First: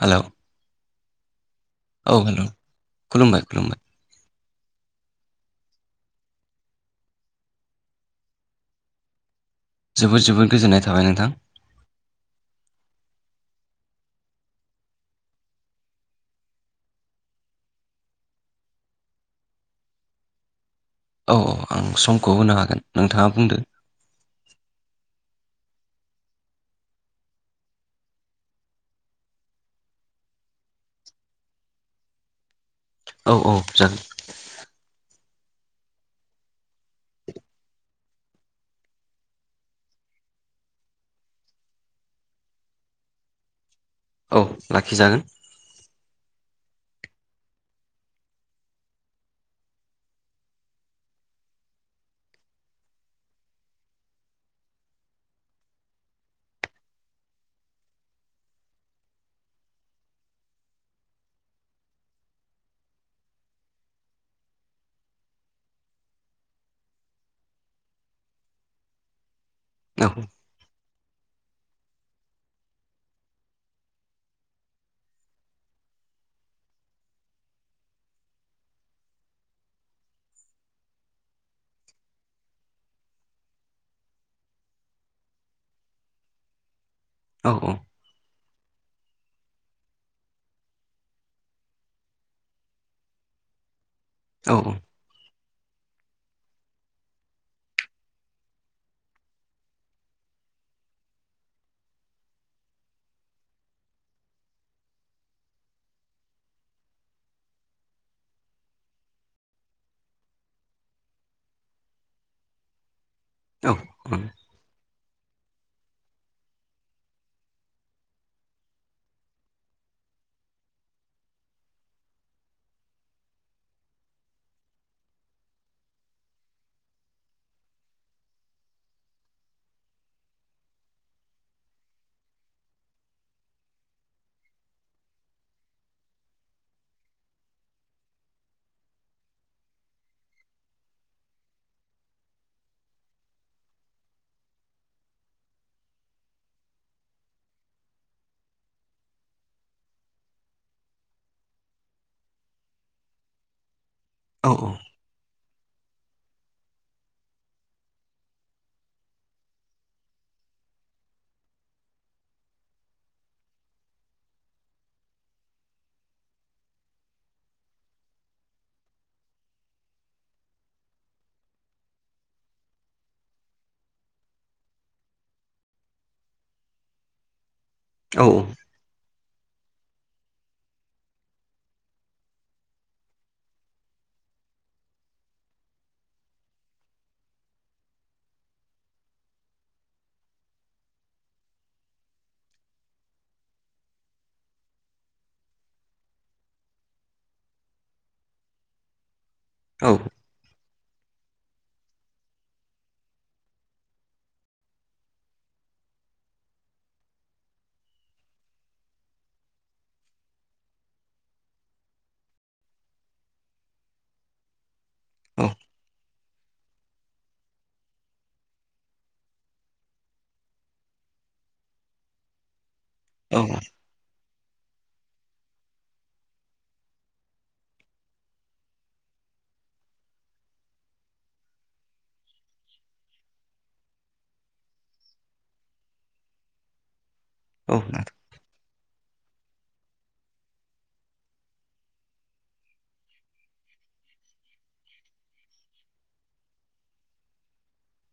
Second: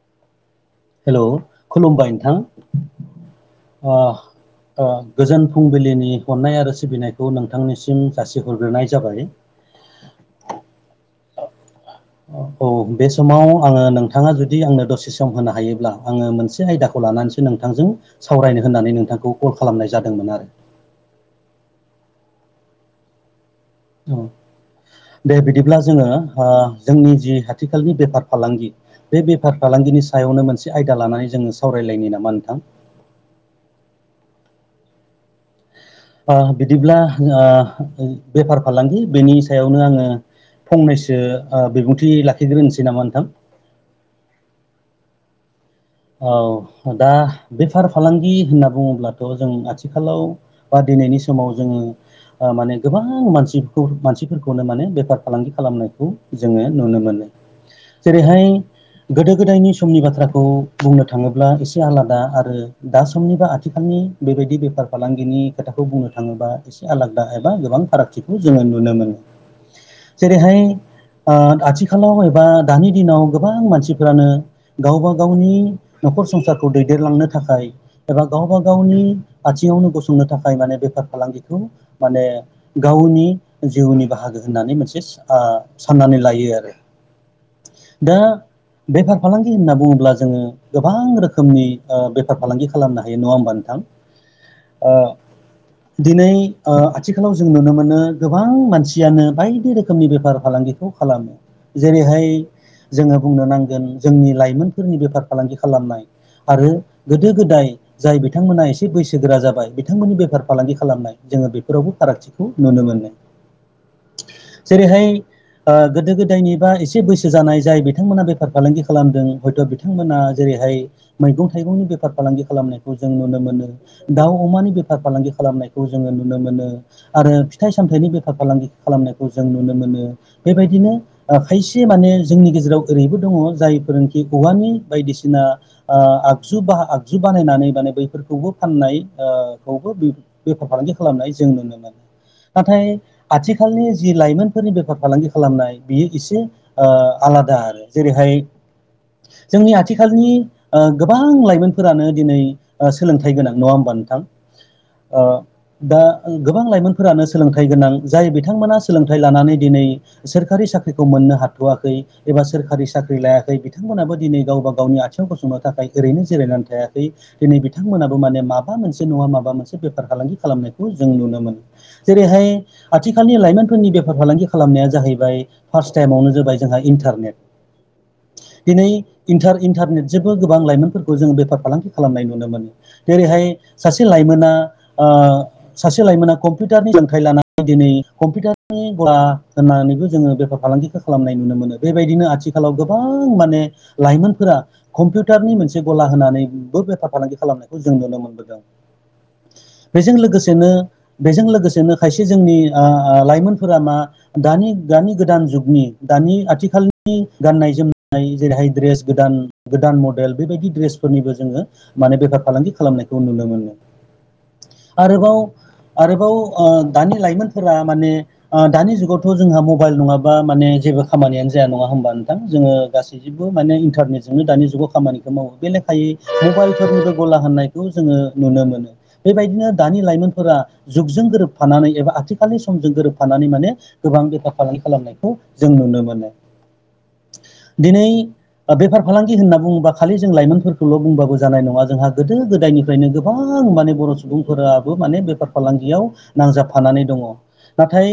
Hello hello खुलुमबाय औ नोंथां। हेलौ खुलुमबाय खुलुमबाय [inaudible] ओ ओ गोजोन फुंबिलिनि अननाय आरो सिबिनायखौ नोंथांनिसिम जासिहरग्रोनाय जाबाय जोबोर जोबोर गोजोननाय थाबाय नोंथां औ बे समाव आङो नोंथाङा जुदि आंनो दसे सम होनो हायोब्ला आङो मोनसे आयदाखौ लानानैसो नोंथांजों सावरायनो होननानै नोंथांखौ कल खालामनाय जादोंमोन आरो अ आं समखौ होनो हागोन नोंथाङा बुंदो औ दे बिदिब्ला जोङो ओ जोंनि जि आथिखालनि बेफार फालांगि बे बेफार फालां गिनि सायावनो मोनसे आयदा लानानै जोङो सावरायलायनि नामा नोंथां औ औ जागोन [unintelligible] ओ बिदिब्ला ओ बेफार फालांगि बेनि सायावनो आङो फंनैसो ओ बिबुंथि लाखिग्रोनोसै नामा नोंथां औ लाखिजागोन औ दा बेफार फालांगि होनना बुङोब्लाथ' जों आथिखालाव बा दिनैनि समाव जोङो माने गोबां मानसिखौ मानसिफोरखौनो माने बेफार फालांगि खालामनायखौ जोङो नुनो मोनो जेरैहाय गोदो गोदायनि समनि बाथ्राखौ बुंनो थाङोब्ला एसे आलादा आरो दा समनि बा आथिखालनि बेबायदि बेफार फालांगिनि खोथाखौ बुंनो थाङोबा एसे आलादा एबा गोबां फारागथिखौ जोङो नुनो मोनो औ जेरैहाय ओ आथिखालाव एबा दानि दिनाव गोबां मानसिफोरानो गावबा गावनि न'खर संसारखौ दैदेनलांनो थाखाय एबा गावबा गावनि आथिङावनो गसंनो थाखाय माने बेफार फालांगिखौ माने गावनि जिउनि बाहागो होननानै मोनसे ओ साननानै लायो आरो औ दा बेफार फालांगि होनना बुङोब्ला जोङो गोबां रोखोमनि ओ बेफार फालांगि खालामनो हायो नङा होमबा नोंथां औ औ ओ दिनै ओ आथिखालाव जों नुनो मोनो गोबां मानसियानो बायदि रोखोमनि बेफार फालांगिखौ खालामो जेरैहाय जोङो बुंनो नांगोन जोंनि लाइमोनफोरनि बेफार फालांगि खालामनाय आरो गोदो गोदाय जाय बिथांमोना एसे बैसोगोरा जाबाय बिथांमोननि बेफार फालांगि खालामनाय जोङो बेफोरावबो फारागथिखौ नुनो मोनो औ औ जेरैहाय ओ गोदो गोदायनि बा एसे बैसो जानाय जाय बिथांमोना बेफार फालांगि खालामदों हयथ' बिथां मोना जेरैहाय मैगं थाइगंनि बेफार फालांगि खालामनायखौ जों नुनो मोनो दाउ अमानि बे फार फालांगि खालामनायखौ जोङो नुनो मोनो आरो फिथाइ सामथाइनि बेफार फालांगि खालामनायखौ जों नुनो मो नो बेबायदिनो खायसे माने जोंनि गेजेराव ओरैबो दङ जाय [unintelligible] औवानि बायदिसिना ओ आगजु आगजु बानायनानै माने बैफोरखौबो फाननाय ओ खौ बेफार फालांगि खालामनाय जों नुनो मोनो नाथाय आथिखालनि जि लाइमोनफोरनि बेफार फालांगि खालामनाय बियो एसे ओ आलादा आरो जेरैहाय जोंनि आथिखालनि ओ गोबां लाइमोनफोरानो दिनै ओ सोलोंथाइ गोनां नङा होमबा नों थां औ ओ दा गोबां लाइमोनफोरानो सोलोंथाइ गोनां जाय बिथांमोना सोलोंथाइ लानानै दिनै सोरखारि साख्रिखौ मोननो हाथ'वाखै एबा सोरखारि साख्रि लायाखै बिथांमोनाबो दिनै गावबा गावनि आथिङाव गसंनो थाखाय ओरैनो जिरायनानै थायाखै दिनै बिथांमोनाबो माने माबा मोनसे नङा माबा मोनसे बेफार फालांगि खालामनाय जों नुनो मोनो जेरैहाय आथिखालनि लाइमोनफोरनि बेफार फालांगि खालामनाया जाहैबाय फार्स् टाइमावनो जाबाय जोंहा इन्टारनेट औ दिनै इन्टारनेट जोंबो गोबां लाइमोनफोरखौ जों बेफार फालांगि खालामनाय नुनो मोनो जेरैहाय सासे लाइमोन ना ओ सासे लाइमोना कम्पिउटारनि सोलोंथाइ लानानै दिनै कम्पिउटारनि बा होननानैबो जोंङो बेफार फालांगिखौ खालामनाय नुनो मोनो बेबायदिनो आथिखालाव गोबां माने लाइमोनफोरा कम्पिउटारनि मोनसे गला होनानै बो बेफार फालांगि खालामनायखौ जों नुनो मोनबोदों बेजों लोगोसेनो बेजों लोगोसेनो खायसे जोंनि ओ ओ लाइमोनफोरा मा दानि-दानि गोदान जुगनि दानि आथिखालनि गाननाय जोमनाय जेरैहाय दड्रेस गोदान गोदान मडेल बेबायदि दड्रेसफोरनिबो जोंङो माने बेफार फालांगि खालामनायखौ नुनो मोनो आरोबाव आरोबाव ओ दानि लाइमोनफोरा माने ओ दानि जुगावथ' जोंहा मबाइल नङाबा माने जेबो खामानियानो जाया नङा हबा नोंथां जो गैबो माने इन्टारनेटजोंनो दानि ज जग खामानिखौ मावो बे लेखायै मबाइलफोर गला होननायखौ जोंङो नुनो मोनो बेबायदिनो दानि लाइमोनफोरा जुगजों गोरोबफानानै एबा आथिखालनि समजों गोरोबफानानै माने गोबां बेफार फालां खालामनायखौ जों नुनो मोनो औ दिनै ओ बेफार फालांगि होनना बुङोबा खालि जों लाइमोनफोरखौल' बुंबाबो जानाय नङा जोंहा गोदो गोदायनिफ्रायनो गोबां बां माने बर' सुबुंफोराबो माने बेफार फालांगियाव नांजाबफानानै दङ नाथाय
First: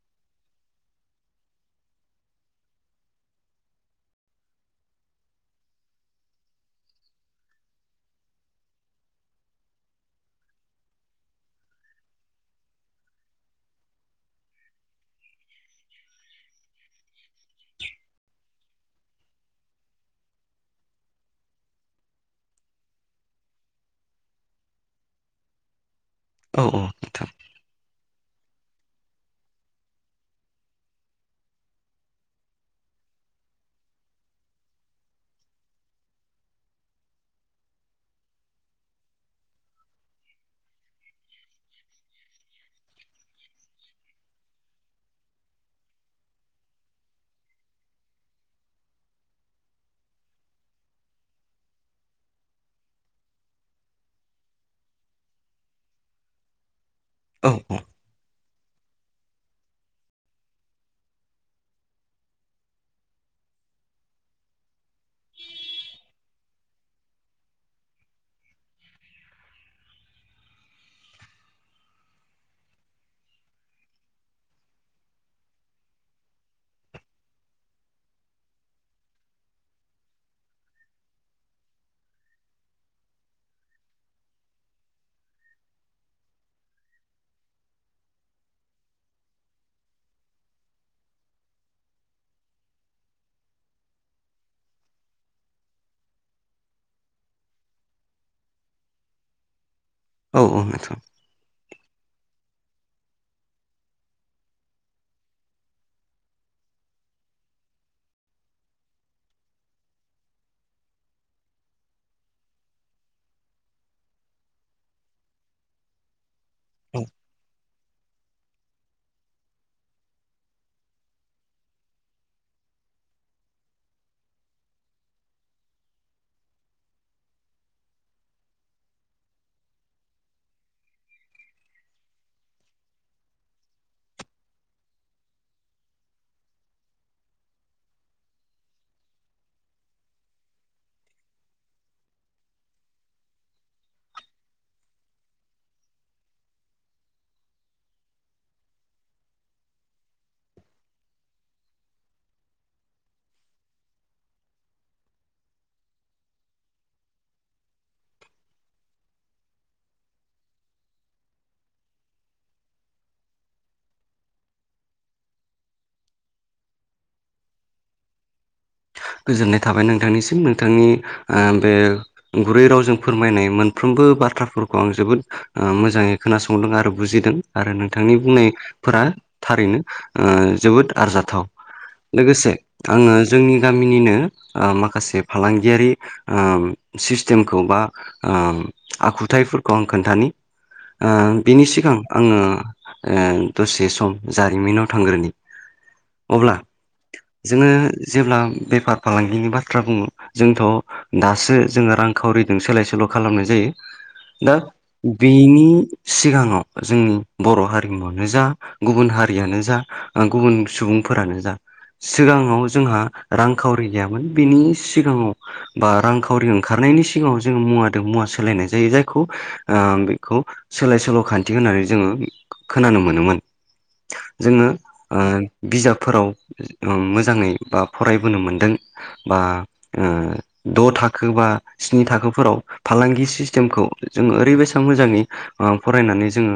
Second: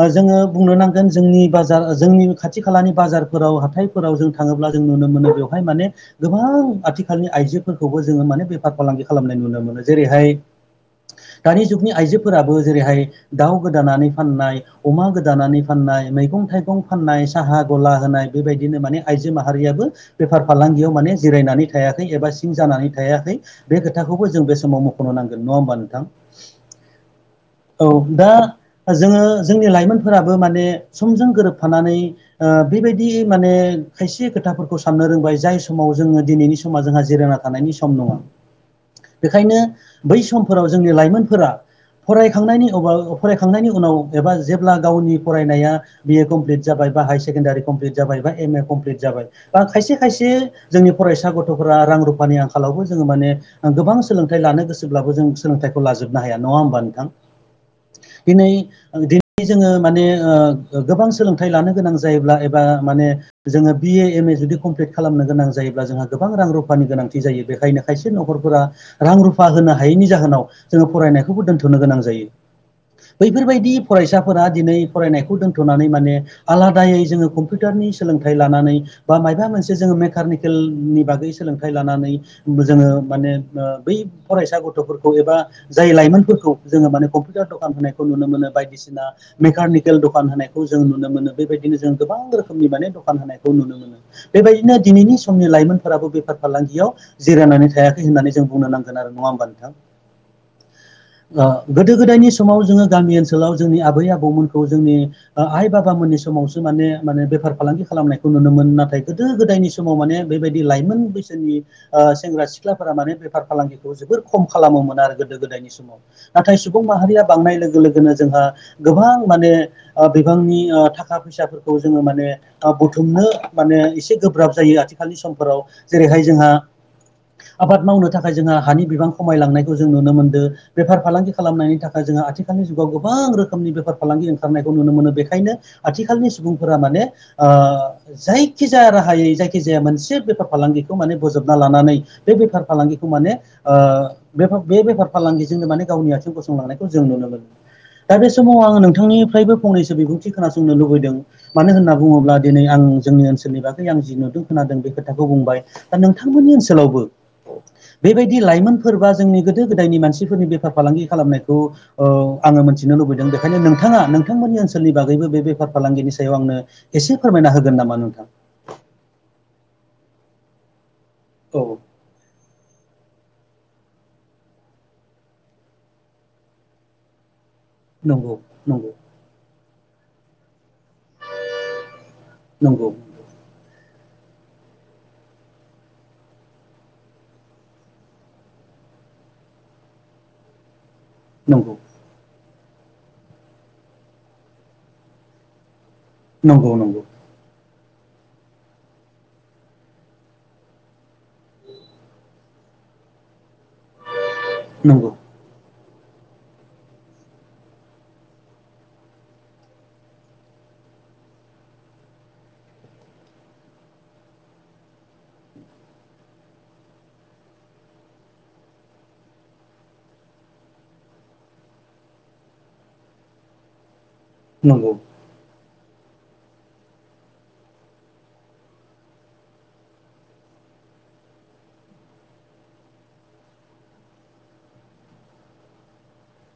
ओ जोंङो बुंनो नांगोन जोंनि बाजार जोंनि खाथि खालानि बाजारफोराव हाथायफोराव जों थाङोब्ला जों नुनो मोनो बेवहाय माने गोबां आथिखालनि आइजोफोरखौबो जोंङो माने बेफार फालांगि खालामनाय नुनो मोनो जेरैहाय दानि जुगनि आइजोफोराबो जेरैहाय दाउ गोदानानै फाननाय अमा गोदानानै फाननाय नाय मैगं थाइगं फाननाय साहा गला होनाय बेबायदिनो माने आइजो माहारियाबो बेफार फालांगियाव माने जिरायनानै थायाखै एबा सिं जानानै थायाखै बे खोथा बखौबो जों बे समाव मख'नो नांगोन नंङा होमबा नोंथां? औ औ नोंथां जोंङो जोंनि लाइमोनफोराबो माने समजों गोरोबफानानै ओ बेबायदियै माने खायसे खोथाफोरखौ साननो रोंबाय जाय समाव जोंङो दिनैनि समा जोंहा जिरायना थानायनि सम नंङा बेखायनो बै समफोराव जोंनि लाइमोनफोरा फरायखांनायनि उनाव अबाव फरायखांनायनि उनाव एबा जेब्ला गावनि फरायनाया बि ए कमप्लिट जाबाय बा हायार सेकण्डारि कमप्लिट जायब एबा एमे कमप्लिट जाबाय बा खायसे खायसे जोंनि फरायसा गथ'फोरा रां रुफानि आंखालावबो जोंङो माने ओ गोबां सोलोंथाइ लानो गोसोब्लाबो जों सोलोंथाइखौ लाजोबनो हाया नंङा होमबा नोंथां दिनै दिनै जोंङो माने ओ गोबां सोलोंथाइ लानो गोनां जायोब्ला एबा माने जोङो बिए एम ए जुदि कमप्लिट खालामनो गोनां जायोब्ला जोंहा गोबां रां रुफानि गोनांथि जायो बेखायनो खायसे न'खर फोर रां रुफा होनो हायैनि जाहोनाव जोंङो फरायनायखौबो दोनथ'नो गोनां जायो बैफोरबायदि फरायसाफोरा दिनै फरायनायखौ दोनथ'नानै माने आलादायै जोंङो कम्पिटारनि स सोलोंथाइ लानानै बा मायाबा मोनसे जोंङो मेकानिकेलनि बागै सोलोंथाइ लानानै जोंङो माने ओ बै फरायसा गथ'फोरखौ एबा जाय लाइमोनफोरखौ जोङो माने कम्पिउटार दखान होनाय खौ नुनो मोनो बायदिसिना मेकानिकेल दखान होनायखौ जों नुनो मोनो बेबायदिनो जों गोबां रोखोमनि माने दखान होनायखौ नुनो मोनो बेबायदिनो दिनैनि समनि लाइमोनफोराबो बेफार फालांगियाव जिरायनानै थायाख नानैजों बुंनो नांगोन आरो नङा होमबा नोंथां नोंथां औ ओ गोदो गोदायनि स समाव जोंङो गामि ओनसोलाव जोंनि आबै आबौमोनखौ जोंनि ओ आइ बाबामोननि समावसो माने-माने बे फार फालांगि खालामनायखौ नुनो मोन नाथाय गोदो गोदायनि समाव माने बेबायदि लाइमोन बैसोनि ओ सेंग्रा सिख्लाफोरा माने बेफार फालांगिखौ जोबोद खम खालामोमोन आरो गोदो गोदायनि समाव नाथाय सुबुं माहारिया बांनाय लोगो लोग नो जोंहा गोबां माने ओ बिबांनि ओ थाखा फैसाफोरखौ जोंङो माने ओ बुथुमनो माने एसे गोब्राब जायो आथिखालनि समफोराव जेरैहाय जोंहा आबाद मावनो थाखाय जोंहा हानि बिबां खमायलांनायखौ जों नुनो मोनदों बेफार फालांगि खालामनायनि थाखाय जों आथिखालनि जुगाव गोबां रोखोमनि बेफार फालांगि ओंखारनायखौ नुनो मोनो बेखायनो आथिखालनि सुबुंफोरा माने ओ जायखिजाया राहायै जायखिजाया मोनसे बेफार फालांगिखौ माने बजबना लानानै बे बेफार फालांगि खौ माने ओ बेफो बे बेफारफालांगिजोंनो माने गावनि आथिं गसंलांनायखौ जों नुनो मोनो दा बे समाव आङो नोंथांनिफ्रायबो फंनैसो बिबुंथि खोनासंनो लुबैदों मानो होनना बुङोब्ला दिनै आं जोंनि ओनसोलनि बागै आं जि नुदों खोनादों बे खोथाखौ बुंबाय। दा नोंथांमोननि ओनसोलावबो बेबायदि लाइमोनफोर बा जोंनि गोदो गोदायनि मानसिफोरनि बेफार फालांगि खालामनायखौ औ आङो मिथिनो लुबैदों बेखायनो नोंथाङा नोंथांमोननि ओनसोलनि बागैबो बे बेफार फालांगिनि सायाव आंनो एसे फोरमायना होगोन नामा नोंथां? गोजोननाय थाबाय नोंथांनिसिम नोंथांनि ओ औ बे गुरै रावजों फोरमायनाय मोनफ्रोमबो बाथ्राफोरखौ आं जोबोद ओ मोजाङै खोनासंदों आरो बुजिदों। आरो नोंथांनि नंगौ नंगौ बुंनायफोरा थारैनो ओ जोबोद आरजाथाव, लोगोसे आङो जोंनि गामिनिनो ओ माखासे फालांगियारि ओ सिस्टेमखौ बा ओम आखुथायफोरखौ आं खोन्थानि। [inaudible] ओ बिनि सिगां आङो ओ दसे सम जारिमिनाव थांग्रोनि। अब्ला नंगौ नंगौ जोङो जेब्ला बेफार फालांगिनि बाथ्रा बुङो जोंथ' दासो जोङो रांखावरिजों सोलाय सोल' खालामनाय जायो। दा बिनि सिगाङाव जोंनि बर' हारिमुवानो जा गुबुन हारियानो जा ओ गुबुन सुबुं फोरानो जा सिगाङाव जोंहा रांखावरि गैयामोन बिनि सिगाङाव बा रांखावरि ओंखारनायनि सिगाङाव जोङो मुवा दों मुवा सोलायनाय जायो जायखौ ओ बेखौ सोलाय सोल' खान्थि होननानै जोङो खोनानो मोनोमोन। जोङो ओ बिजाबफोराव ओम मोजाङै बा फरायबोनो मोन्दों बा ओ द' थाखो बा स्नि थाखोफोराव फालांगि सिस्टेमखौ जोङो ओरैबायसा मोजाङै ओ फरायनानै जोङो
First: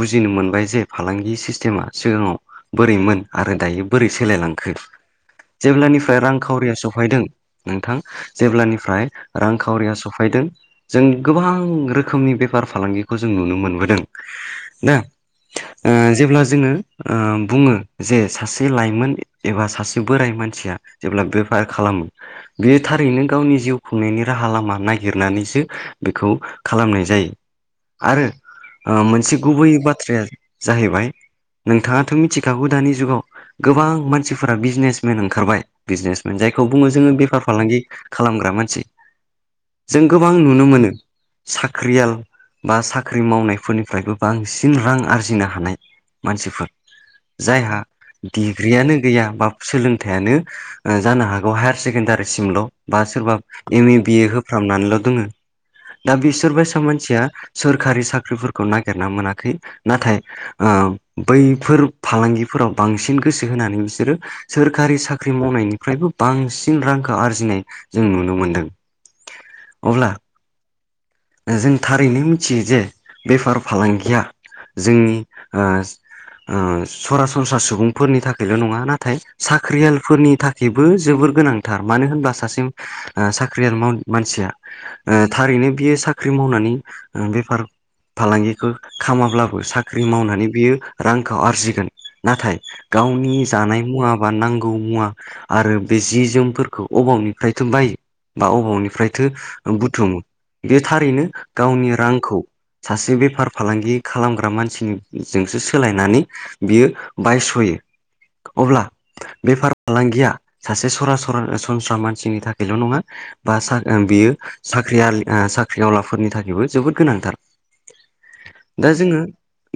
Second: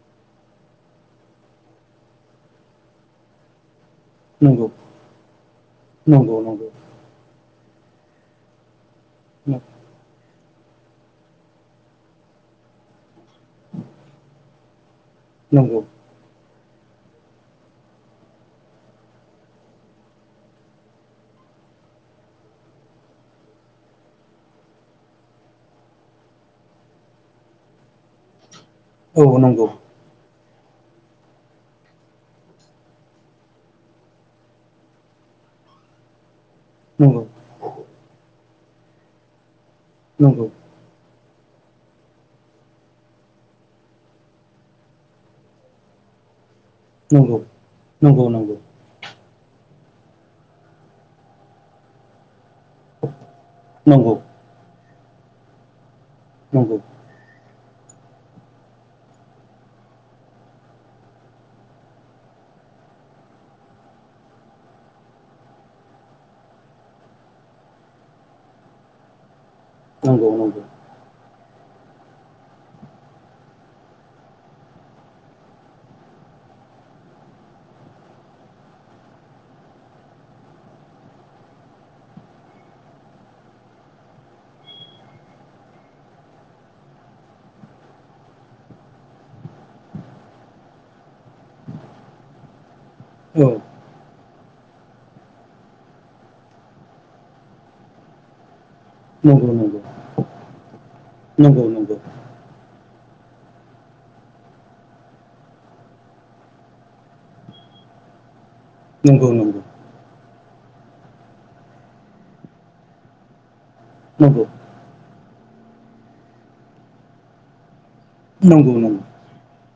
बुजिनो मोनबाय जे फालांगि सिस्टेमा सि सिगाङाव बोरैमोन आरो दायो बोरै सोलायलांखो, जेब्लानिफ्राय रांखावरिया सौफायदों नोंथां, जेब्लानिफ्राय नंगौ रांखावरिया सौफैदों जों गोबां रोखोमनि बेफार फालांगिखौ जों नुनो मोनबोदों। दा नंगौ ओ नंगौ जेब्ला जोङो ओ बुङो जे सासे लाइमोन एबा सासे बोराय मान थिया जेब्ला बेफार खालामो बे थारैनो गावनि जिउ खुंनायनि राहा लामा नागिरनानैसो सो बेखौ खालामनाय जायो। आरो ओ औ मोनसे नंगौ गुबैयै बाथ्राया जाहैबाय नोंथाङाथ' मिथिखागौ दानि जुगाव गोबां मानसिफोरा बिजनेसमेन ओंखारबाय बिजनेसमेन जायखौ बुङो जोङो नंगौ बेफार फालांगि खालामग्रा मानसि। जों गोबां नंगौ नंगौ नुनो मोनो साख्रियाल बा साख्रि मावनायफोरनिफ्रायबो बांसिन रां आरजिनो हानाय मानसिफोर। जायहा नंगौ नंगौ डिग्रियानो गैया बा सोलों थायानो जानो हागौ हायार सेकेणडारिसिमल'। बा सोरबा एम ए बिए होफ्रामनानैल' दोङो, दा नंगौ बिसोरबायसा मानसिया सोरकारि साख्रिफोरखौ नागिरना मोनाखै नाथाय ओ बैफोर फालांगिफो फोराव बांसिन गोसो होनानै बिसोरो सोर कारि साख्रि मावनायनिफ्रायबो बांसिन रांखौ आरजिनाय जों नुनो मोनदों। अब्ला नंगौ नंगौ। जों थारैनो मिथियो जे बेफार फालांगिया जोंनि ओ ओ सरासनस्रा सुबुंफोरनि थाखायल' नङा नाथाय साख्रियालफोरनि थाखायबो जोबो द गोनांथार मानो होनब्ला सासे ओ साख्रियाल माव मानसिया ओ थारैनो बियो सा फाख्रि मावनानै ओ बेफार फालांगिखौ खामाब्लाबो साख्रि मावनानै बियो रांखौ आरजिगोन नाथाय गा औ गावनि जानाय मुवा बा नांगौ मुवा आरो बे जि जोमफोरखौ अबावनिफ्रायथ' बायो? बा अबावनि नंगौ फ्रायथो नंगौ बुथुमो बे थारैनो नंगौ नंगौ गावनि रांखौ सासे बे फार फालांगि खालामग्रा मानसिजोंसो सोलायनानै बियो बायस'यो। अब्ला नंगौ बेफार फालांगिया सासे सरासर सनस्रा मानसिनि थाखायल' नङा बा सा बियो नंगौ साख्रिआल आ साख्रिआवलाफोरनि थाखायबो जोबोद गोनांथार। नंगौ दा नंगौ जोङो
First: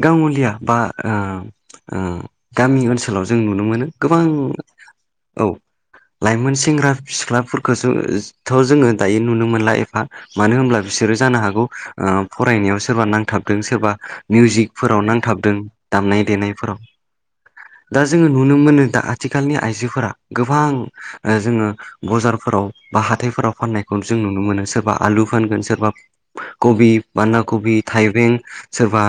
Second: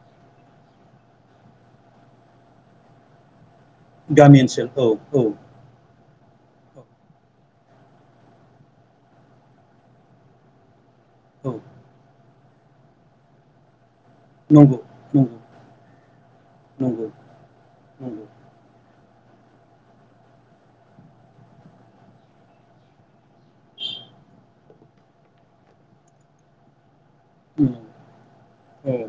गाङलिया बा ओम ओ गामि ओनसोलाव जों नुनो मोनो। गोबां गामि ओनसोल औ औ। लाइमोन औ सेंग्रा सिख्लाफोरखौसोथ' जोङो दायो नुनो मोनला एफा मानो होनब्ला बिसोरो जानो हागौ ओम फरायनायाव सोरबा नांथाबदों सोरबा नंगौ मिउजिकफोराव नंगौ नांथाबदों दामनाय देनायफोराव नंगौ दा नंगौ जोङो नुनो मोनो। दा आथिखालनि आइजोफोरा गोबां ओ जोङो बजारफोराव बा हाथाइफोराव फाननायखौ जों नुनो मोन सोरबा आलु फानगोन सोर बा कबि बान्दाकबि उम थाइबें औ सोरबा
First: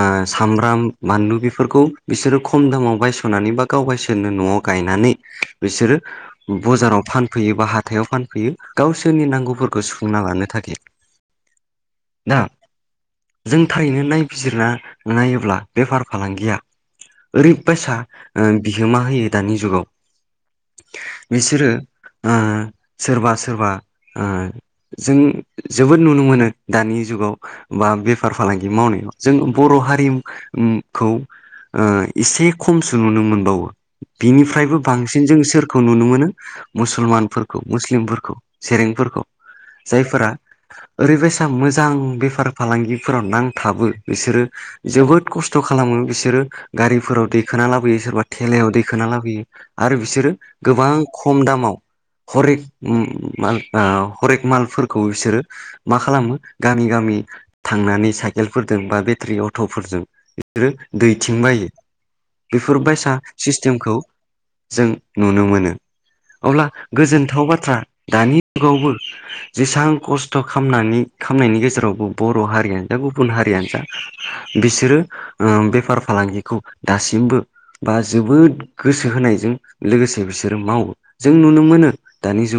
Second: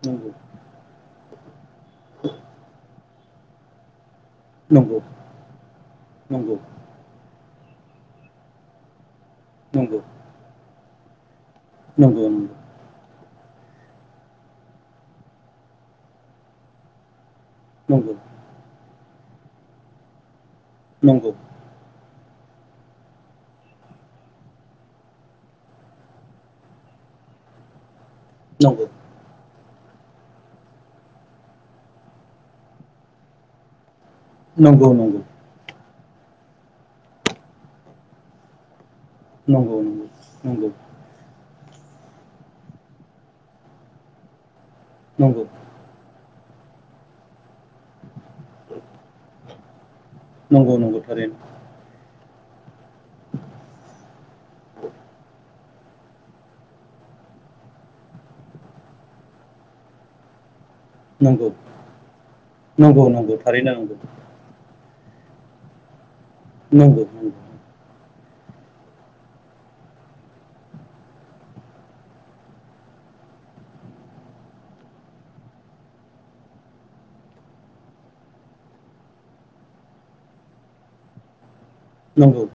ओ नंगौ सामब्राम माल नु बिफोरखौ बिसोरो खम दायाव बायस'नानै बा गावगाय दोननो न'आव नंगौ गायनानै बिसोरो नंगौ बजाराव फान फैयो बा हाथायाव फानफैयो गावसोरनि नांगौफोरखौ नंगौ सुफुंना लानो थाखाय। नंगौ दा नंगौ जों थाहैनो नायबिजिरना नायोब्ला बेफार फालांगिया ओरैबायसा नंगौ ओ बिहोमा होयो दानि जुगाव नंगौ बिसोरो ओ सोरबा सोरबा ओ जों जोबोद नुनो मोनो दानि जुगाव बा बेफार फालांगि मावनायाव जों बर' हारिम उम खौ ओ एसे खमसो नुनो मोनबावो बिनिफ्रायबो नंगौ नंगौ नंगौ बांसिन जों सोर खौ नुनो मोनो मुसलमानफोरखौ मुस्लिमफोरखौ सेरेंफोर नंगौ नंगौ नंगौ ओरैबायसा मोजां बेफार फालांगिफोराव नांथाबो बिसोरो जोबोद नंगौ खस्थ' खालामो बिसोरो गारिफोराव दैखोना लाबोयो सोरबा थेलायाव दैखोना लाबोयो। आरो बिसोरो नंगौ गोबां नंगौ थारैनो खम दामाव हरेक उम मा ओ हरेक मालफोरखौ बिसोरो मा खालामो गामि गामि थांनानै साइकेलफोरजों बा बेटारि अट'फोरजों आरो दैथिं नंगौ बायो बेफोर नंगौ बायसा नंगौ थारैनो सिस्टेमखौ नंगौ जों नुनो मोनो अब्ला नंगौ नंगौ गोजोनथाव बाथ्रा दानि गावबो जेसेबां खस थ' खामनानि खामनायनि गेजेरावबो बर' हारियानो जा गुबुन हारियानो जा बिसोरो ओ बेफार फालांगिखौ दासिमबो बा जोबोद गोसो होनायजों लोगोसे बिसोरो मावो जों नुनो मोनो दानि नंगौ जुग